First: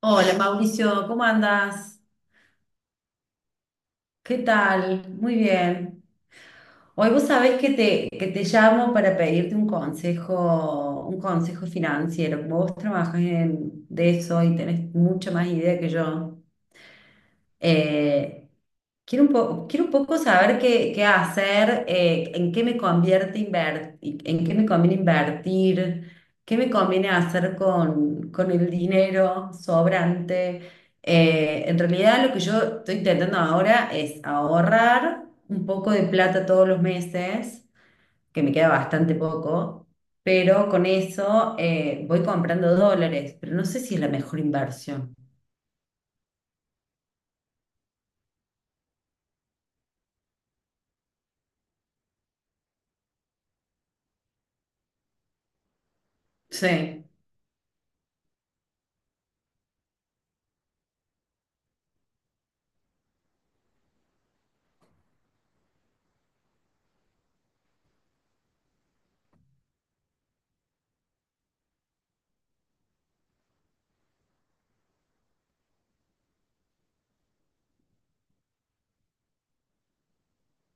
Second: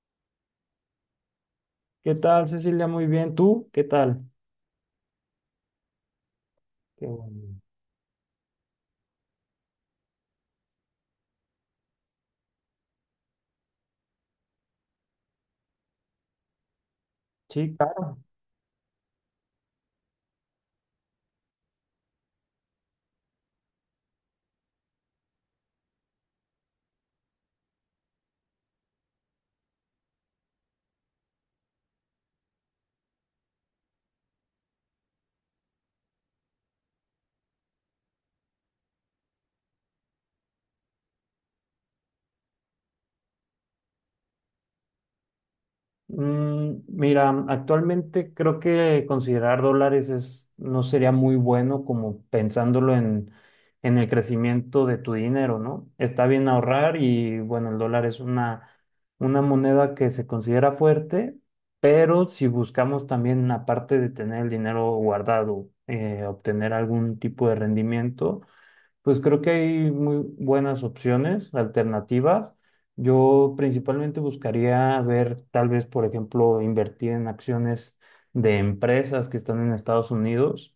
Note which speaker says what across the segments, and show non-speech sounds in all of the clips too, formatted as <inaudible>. Speaker 1: Hola Mauricio, ¿cómo andas?
Speaker 2: ¿Qué tal, Cecilia? Muy bien. ¿Tú? ¿Qué tal?
Speaker 1: ¿Qué tal? Muy bien.
Speaker 2: Qué
Speaker 1: Hoy vos
Speaker 2: bueno.
Speaker 1: sabés que te llamo para pedirte un consejo financiero. Como vos trabajas de eso y tenés mucha más idea que yo,
Speaker 2: Sí, claro.
Speaker 1: eh, quiero un poco saber qué hacer, en qué me conviene invertir, qué me conviene hacer con el dinero sobrante. En realidad lo que yo estoy intentando ahora es ahorrar un poco de plata todos los meses, que me queda bastante poco, pero con eso voy comprando dólares, pero no sé si es la mejor inversión.
Speaker 2: Mira, actualmente creo que considerar dólares es, no sería muy bueno como pensándolo en el crecimiento de tu dinero, ¿no? Está bien ahorrar
Speaker 1: Sí.
Speaker 2: y bueno, el dólar es una moneda que se considera fuerte, pero si buscamos también, aparte de tener el dinero guardado, obtener algún tipo de rendimiento. Pues creo que hay muy buenas opciones, alternativas. Yo principalmente buscaría ver, tal vez, por ejemplo, invertir en acciones de empresas que están en Estados Unidos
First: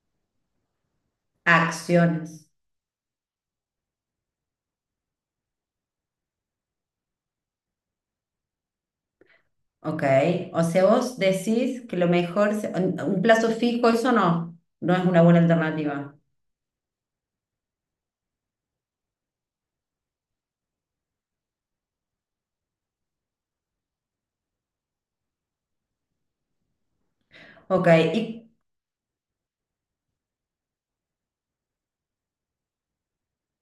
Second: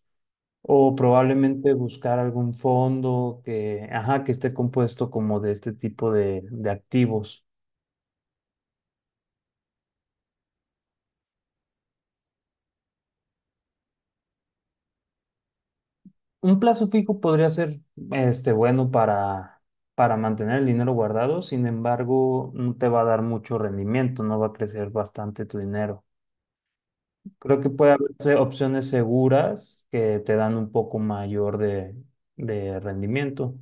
Speaker 2: o probablemente buscar
Speaker 1: Acciones,
Speaker 2: algún fondo que, ajá, que esté compuesto como de este tipo de, activos.
Speaker 1: ¿ok? O sea, vos decís que lo mejor, un plazo fijo, eso no, no es una buena alternativa.
Speaker 2: Un plazo fijo podría ser, este, bueno para mantener el dinero guardado. Sin embargo, no te va a dar mucho rendimiento, no va a crecer bastante tu dinero. Creo que
Speaker 1: Ok,
Speaker 2: puede haber
Speaker 1: ¿y
Speaker 2: opciones seguras que te dan un poco mayor de, rendimiento.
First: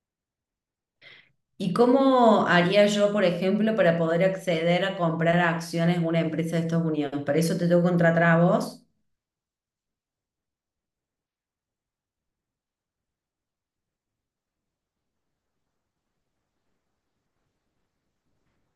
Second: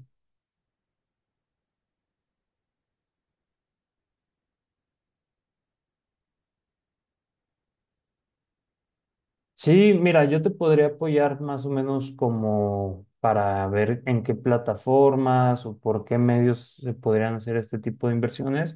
Speaker 1: ¿y cómo haría yo, por ejemplo, para poder acceder a comprar acciones de una empresa de Estados Unidos? ¿Para eso te tengo que contratar a vos?
Speaker 2: Sí, mira, yo te podría apoyar más o menos como para ver en qué plataformas o por qué medios se podrían hacer este tipo de inversiones.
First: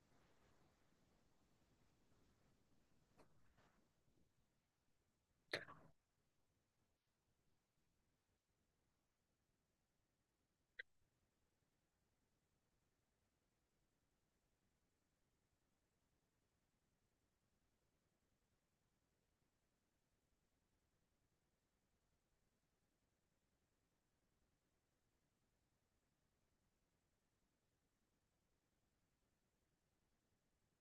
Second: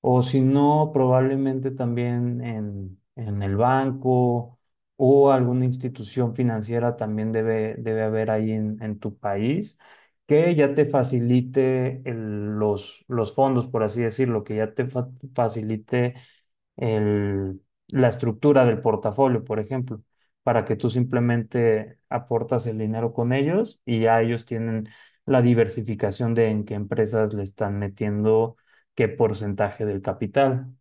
Speaker 2: O si no, probablemente también en, el banco o alguna institución financiera también debe haber ahí en tu país que ya te facilite los fondos, por así decirlo, que ya te facilite el- la estructura del portafolio, por ejemplo, para que tú simplemente aportas el dinero con ellos y ya ellos tienen la diversificación de en qué empresas le están metiendo qué porcentaje del capital.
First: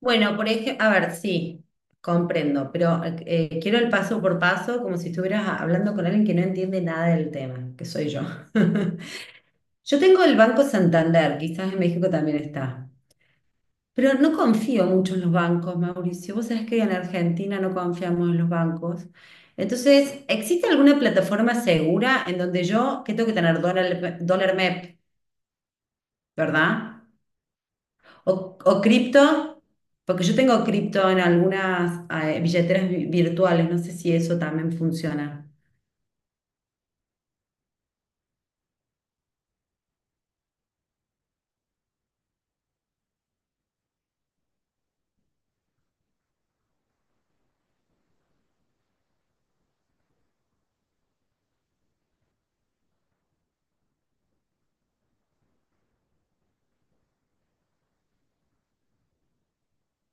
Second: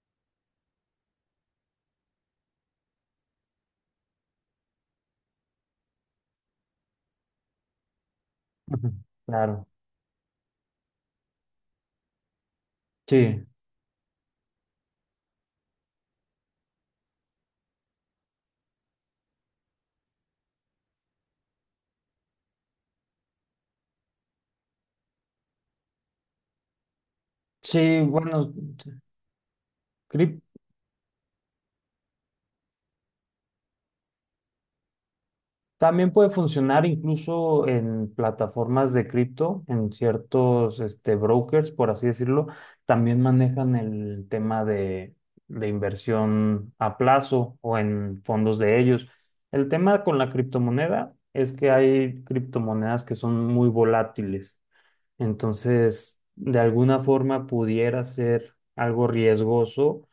Speaker 1: Bueno, por ejemplo, a ver, sí, comprendo, pero quiero el paso por paso, como si estuvieras hablando con alguien que no entiende nada del tema, que soy yo.
Speaker 2: Ujú.
Speaker 1: <laughs>
Speaker 2: Claro.
Speaker 1: Yo tengo el Banco Santander, quizás en México también está.
Speaker 2: Sí,
Speaker 1: Pero no confío mucho en los bancos, Mauricio. Vos sabés que en Argentina no confiamos en los bancos. Entonces, ¿existe alguna plataforma segura en donde yo, que tengo que tener dólar MEP, ¿verdad?
Speaker 2: sí,
Speaker 1: O,
Speaker 2: bueno,
Speaker 1: o cripto, porque yo tengo cripto en algunas billeteras virtuales, no sé si eso también funciona.
Speaker 2: también puede funcionar incluso en plataformas de cripto, en ciertos este, brokers, por así decirlo, también manejan el tema de inversión a plazo o en fondos de ellos. El tema con la criptomoneda es que hay criptomonedas que son muy volátiles, entonces de alguna forma pudiera ser algo riesgoso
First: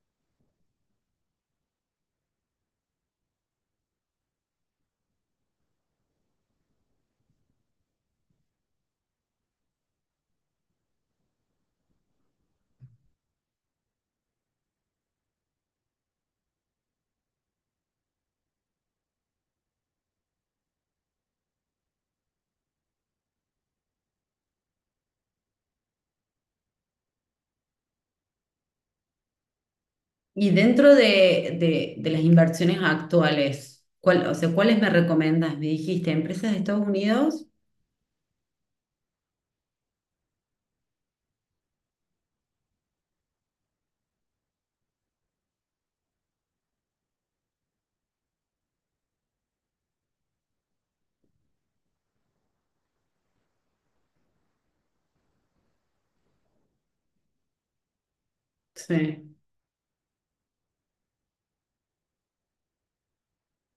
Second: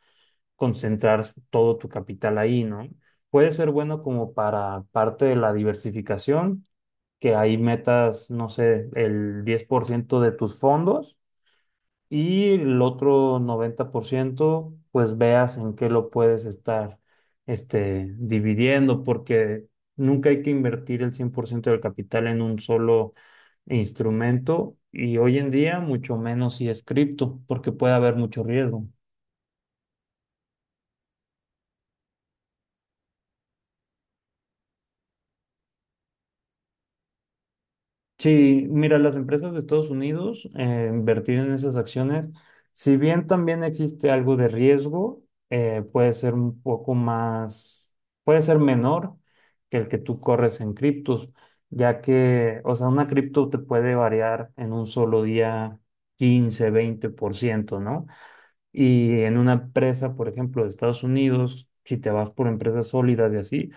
Speaker 2: concentrar todo tu capital ahí, ¿no? Puede ser bueno como para parte de la diversificación, que ahí metas, no sé, el 10% de tus fondos y el otro 90%, pues veas en qué lo puedes estar este, dividiendo, porque nunca hay que invertir el 100% del capital en un solo instrumento y hoy en día mucho menos si es cripto, porque puede haber mucho riesgo.
Speaker 1: Y dentro de las inversiones actuales, o sea, ¿cuáles me recomendas? Me dijiste, ¿empresas de Estados Unidos?
Speaker 2: Sí, mira, las empresas de Estados Unidos, invertir en esas acciones, si bien también existe algo de riesgo, puede ser un poco más, puede ser menor que el que tú corres en criptos, ya que, o sea, una cripto te puede variar en un solo día 15, 20%, ¿no? Y en
Speaker 1: Sí.
Speaker 2: una empresa, por ejemplo, de Estados Unidos, si te vas por empresas sólidas y así,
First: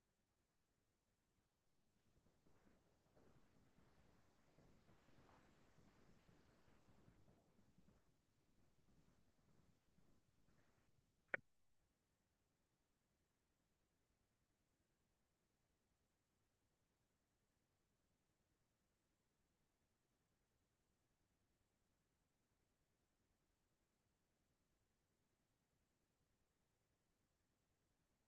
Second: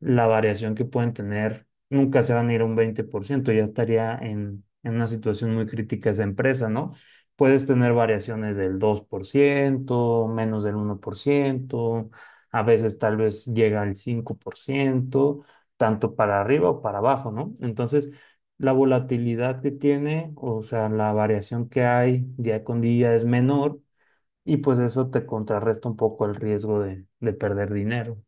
Speaker 2: la variación que pueden tener nunca se van a ir a un 20%, ya estaría en, una situación muy crítica esa empresa, ¿no? Puedes tener variaciones del 2%, menos del 1%, a veces tal vez llega al 5%, tanto para arriba o para abajo, ¿no? Entonces, la volatilidad que tiene, o sea, la variación que hay día con día es menor y pues eso te contrarresta un poco el riesgo de perder dinero.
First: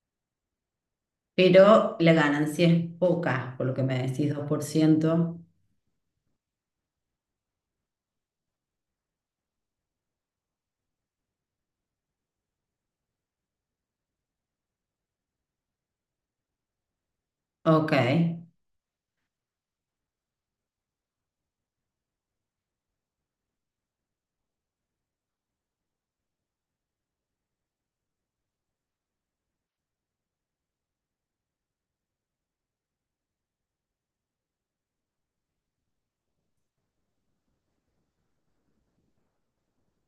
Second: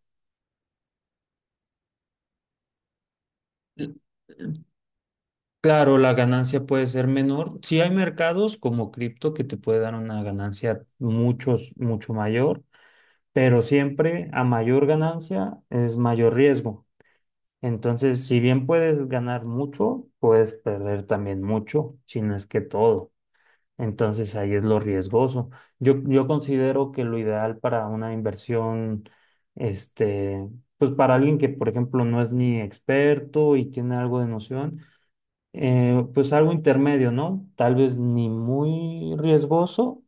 Speaker 1: Pero la ganancia es poca, por lo que
Speaker 2: L-
Speaker 1: me decís, dos por ciento.
Speaker 2: Claro, la ganancia puede ser menor. Sí hay mercados como cripto que te puede dar una ganancia mucho mayor, pero siempre a mayor ganancia es mayor riesgo.
Speaker 1: Ok.
Speaker 2: Entonces, si bien puedes ganar mucho, puedes perder también mucho, si no es que todo. Entonces ahí es lo riesgoso. Yo considero que lo ideal para una inversión, este, pues para alguien que, por ejemplo, no es ni experto y tiene algo de noción, pues algo intermedio, ¿no? Tal vez ni muy riesgoso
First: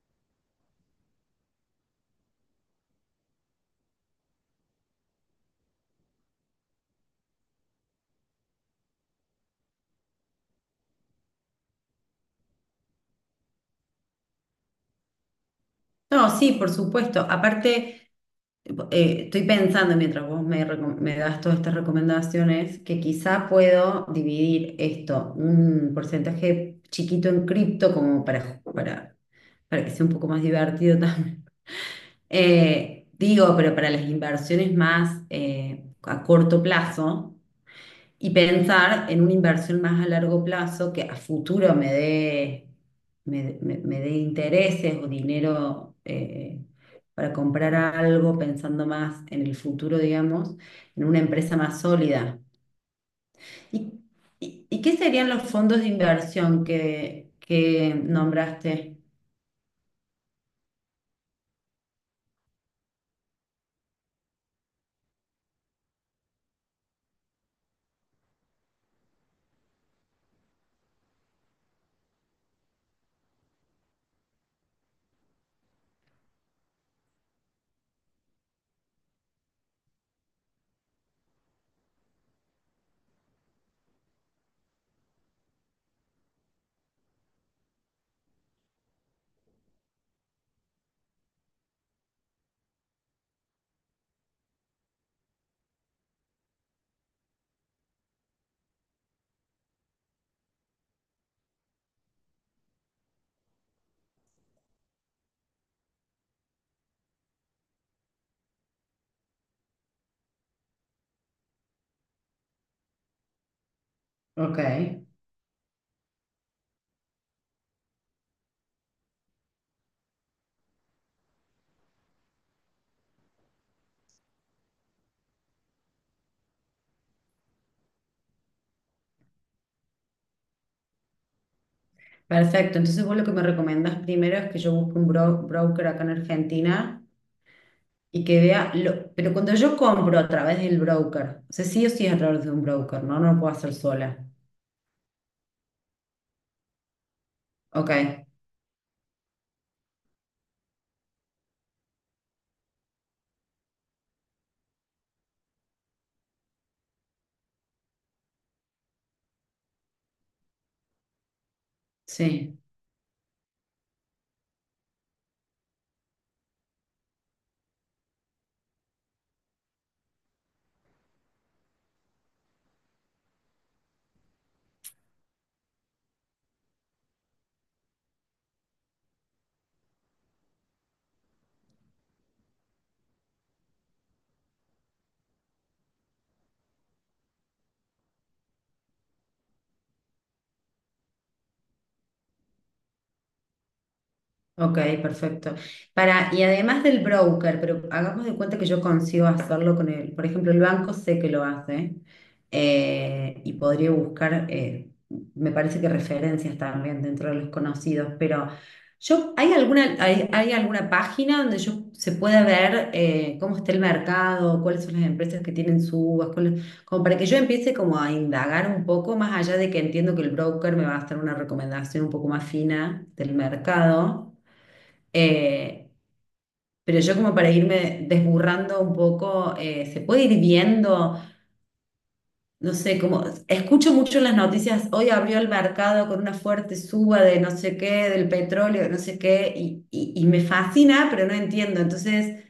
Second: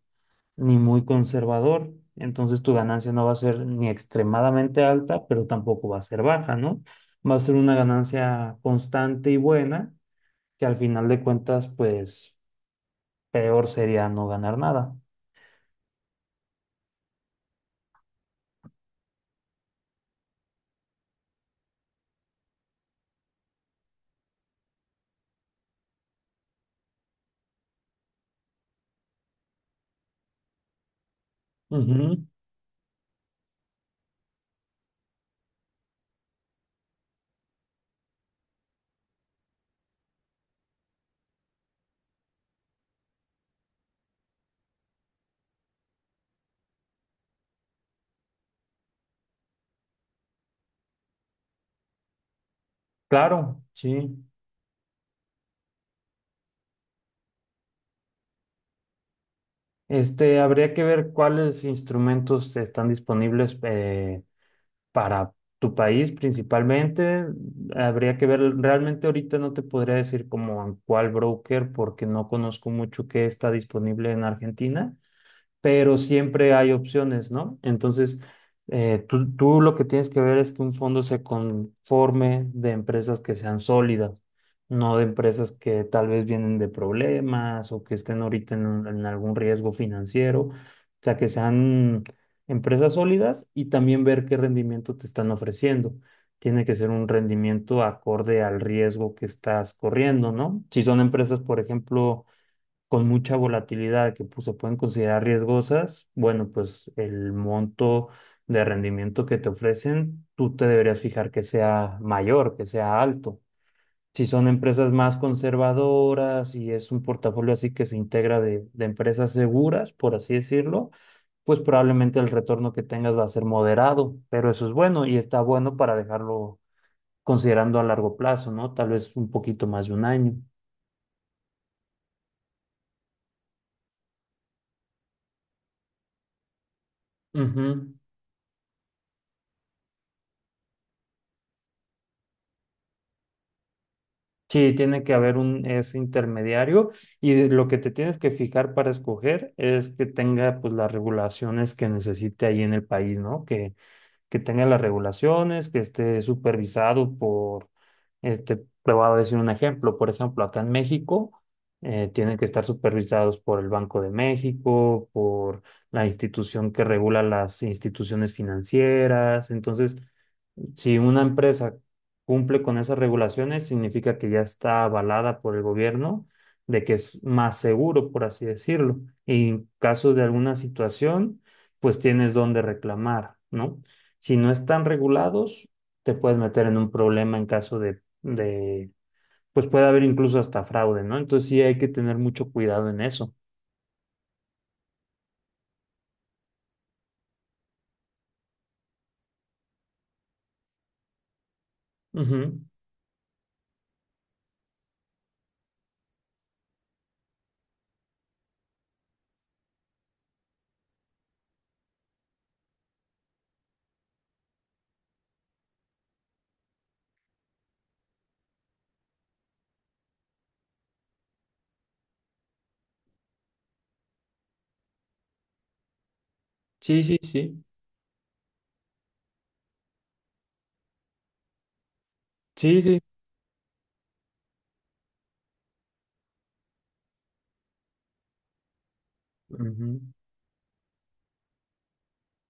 Speaker 2: ni muy conservador. Entonces tu ganancia no va a ser ni extremadamente alta, pero tampoco va a ser baja, ¿no? Va a ser una ganancia constante y buena, que al final de cuentas, pues peor sería no ganar nada.
Speaker 1: No, sí, por supuesto. Aparte, estoy pensando mientras me das todas estas recomendaciones, que quizá puedo dividir esto, un porcentaje chiquito en cripto, como para que sea un poco más divertido <laughs> también.
Speaker 2: Ujú.
Speaker 1: Digo, pero para las inversiones más a corto plazo. Y pensar en una inversión más a largo plazo que a futuro me dé, me dé intereses o dinero para comprar algo, pensando más en el futuro, digamos, en una empresa más sólida.
Speaker 2: Claro,
Speaker 1: ¿Y,
Speaker 2: sí.
Speaker 1: y qué serían los fondos de inversión que nombraste?
Speaker 2: Este, habría que ver cuáles instrumentos están disponibles para tu país principalmente. Habría que ver, realmente ahorita no te podría decir como en cuál broker porque no conozco mucho qué está disponible en Argentina. Pero siempre hay opciones, ¿no? Entonces, tú lo que tienes que ver es que un fondo se conforme de empresas que sean sólidas, no de empresas que tal vez vienen de problemas o que estén ahorita en algún riesgo financiero, o sea, que sean empresas sólidas y también ver qué rendimiento te están ofreciendo. Tiene que ser un rendimiento acorde al riesgo que estás corriendo, ¿no? Si son empresas, por ejemplo, con mucha volatilidad que pues, se pueden considerar riesgosas, bueno, pues el monto de rendimiento que te ofrecen, tú te deberías fijar que sea mayor, que sea alto. Si son
Speaker 1: Ok.
Speaker 2: empresas más conservadoras y es un portafolio así que se integra de empresas seguras, por así decirlo, pues probablemente el retorno que tengas va a ser moderado, pero eso es bueno y está bueno para dejarlo considerando a largo plazo, ¿no? Tal vez un poquito más de un año.
Speaker 1: Perfecto, entonces vos lo que me recomendás primero es que yo busque un broker acá en Argentina
Speaker 2: Ujú.
Speaker 1: y que vea, lo, pero cuando yo compro a través del broker, o sea, sí o sí es a través de un broker, ¿no? No lo puedo hacer sola.
Speaker 2: Sí, tiene que haber un ese intermediario y lo que te
Speaker 1: Ok,
Speaker 2: tienes que fijar para escoger es que tenga pues las regulaciones que necesite ahí en el país, ¿no? Que tenga las regulaciones, que esté supervisado por, este, te voy a decir un ejemplo, por ejemplo, acá en México tienen que
Speaker 1: sí.
Speaker 2: estar supervisados por el Banco de México, por la institución que regula las instituciones financieras. Entonces si una empresa cumple con esas regulaciones, significa que ya está avalada por el gobierno, de que es más seguro, por así decirlo. Y en caso de alguna situación, pues tienes dónde reclamar, ¿no? Si no están regulados, te puedes meter en un problema en caso de, pues puede haber incluso hasta fraude, ¿no? Entonces sí hay que tener mucho cuidado en eso.
Speaker 1: Ok, perfecto. Para, y además del broker, pero hagamos de cuenta que yo consigo hacerlo con él. Por ejemplo, el banco sé que lo hace
Speaker 2: Ujú.
Speaker 1: y podría buscar, me parece que referencias también dentro de los conocidos, pero yo, ¿hay alguna página donde yo se pueda ver cómo está el mercado, cuáles son las empresas que tienen subas, como para que yo empiece como a indagar un poco, más allá de que entiendo que el broker me va a hacer una recomendación un poco más fina del mercado, eh, pero
Speaker 2: Sí,
Speaker 1: yo
Speaker 2: sí,
Speaker 1: como para
Speaker 2: sí.
Speaker 1: irme desburrando un poco, se puede ir viendo, no
Speaker 2: Sí,
Speaker 1: sé,
Speaker 2: sí.
Speaker 1: como escucho mucho en las noticias, hoy abrió el mercado con una fuerte suba de no sé qué, del petróleo, no sé qué,
Speaker 2: Ujú.
Speaker 1: y me fascina, pero no entiendo. Entonces,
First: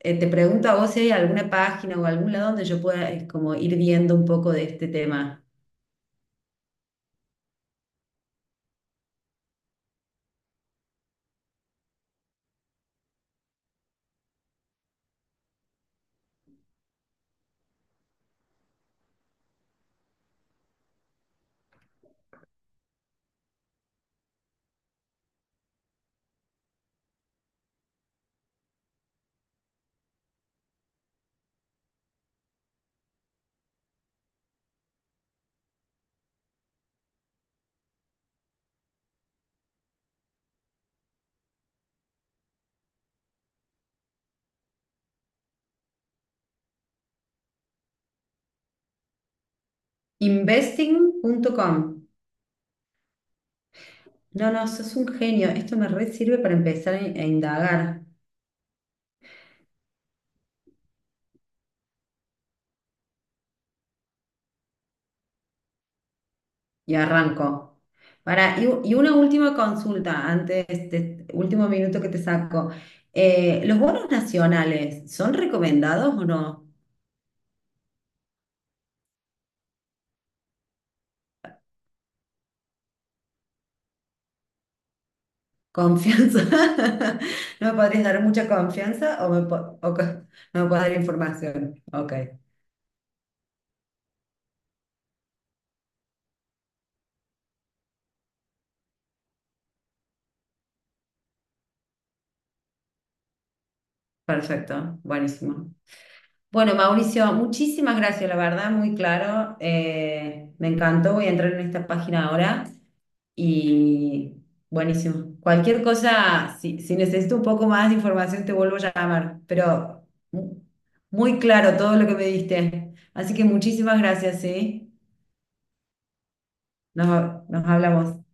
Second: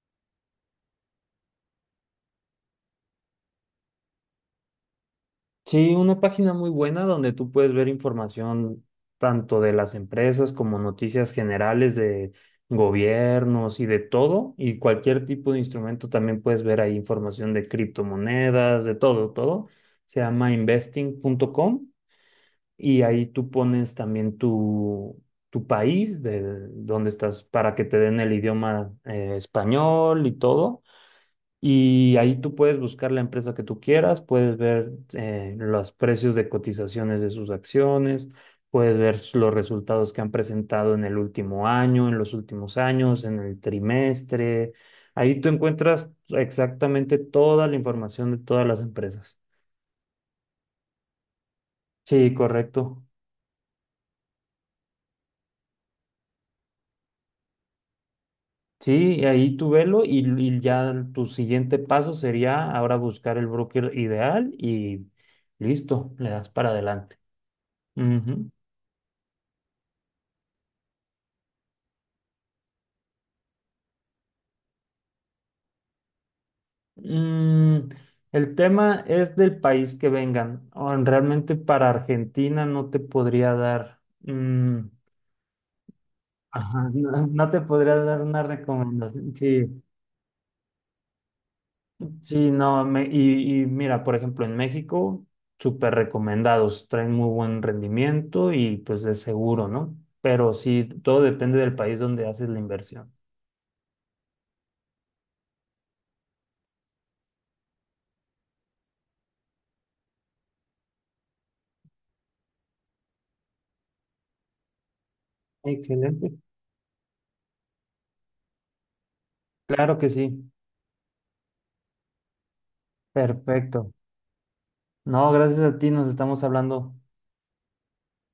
Speaker 1: te pregunto a vos si hay alguna página o algún lado donde yo pueda, como ir viendo un poco de este tema.
Speaker 2: Sí, una página muy buena donde tú puedes ver información tanto de las empresas como noticias generales de gobiernos y de todo, y cualquier tipo de instrumento también puedes ver ahí información de criptomonedas, de todo, todo. Se llama investing.com y ahí tú pones también tu país, de donde estás, para que te den el idioma español y todo. Y ahí tú puedes buscar la empresa que tú quieras, puedes ver los precios de cotizaciones de sus acciones, puedes ver los resultados que han presentado en el último año, en los últimos años, en el trimestre. Ahí tú encuentras exactamente toda la información de todas las empresas.
Speaker 1: Investing.com.
Speaker 2: Sí, correcto.
Speaker 1: No, no, sos un genio. Esto me re sirve para empezar a indagar.
Speaker 2: Sí, y ahí tú velo y ya tu siguiente paso sería ahora buscar el broker ideal y listo, le das para
Speaker 1: Y
Speaker 2: adelante.
Speaker 1: arranco.
Speaker 2: Ujú.
Speaker 1: Para, y una última consulta antes de este último minuto que te saco. ¿Los bonos nacionales son recomendados o no?
Speaker 2: Mm, el tema es del país que vengan. O realmente para Argentina no te podría dar,
Speaker 1: ¿Confianza?
Speaker 2: ajá, no,
Speaker 1: <laughs>
Speaker 2: <laughs> no te
Speaker 1: ¿No me
Speaker 2: podría
Speaker 1: podrías
Speaker 2: dar
Speaker 1: dar
Speaker 2: una
Speaker 1: mucha confianza o,
Speaker 2: recomendación. Sí,
Speaker 1: no me puedes dar información? Ok.
Speaker 2: sí, no. Y mira, por ejemplo, en México, súper recomendados, traen muy buen rendimiento y pues es seguro, ¿no? Pero sí, todo depende del país donde haces la inversión.
Speaker 1: Perfecto, buenísimo. Bueno, Mauricio, muchísimas gracias, la verdad, muy claro. Me encantó, voy a entrar en esta página ahora y buenísimo. Cualquier
Speaker 2: Excelente.
Speaker 1: cosa, si necesito un poco más de información, te vuelvo a llamar,
Speaker 2: Claro que sí.
Speaker 1: muy claro todo lo que me diste. Así que
Speaker 2: Perfecto.
Speaker 1: muchísimas gracias, ¿sí?
Speaker 2: No, gracias a ti, nos estamos hablando.
Speaker 1: Nos hablamos.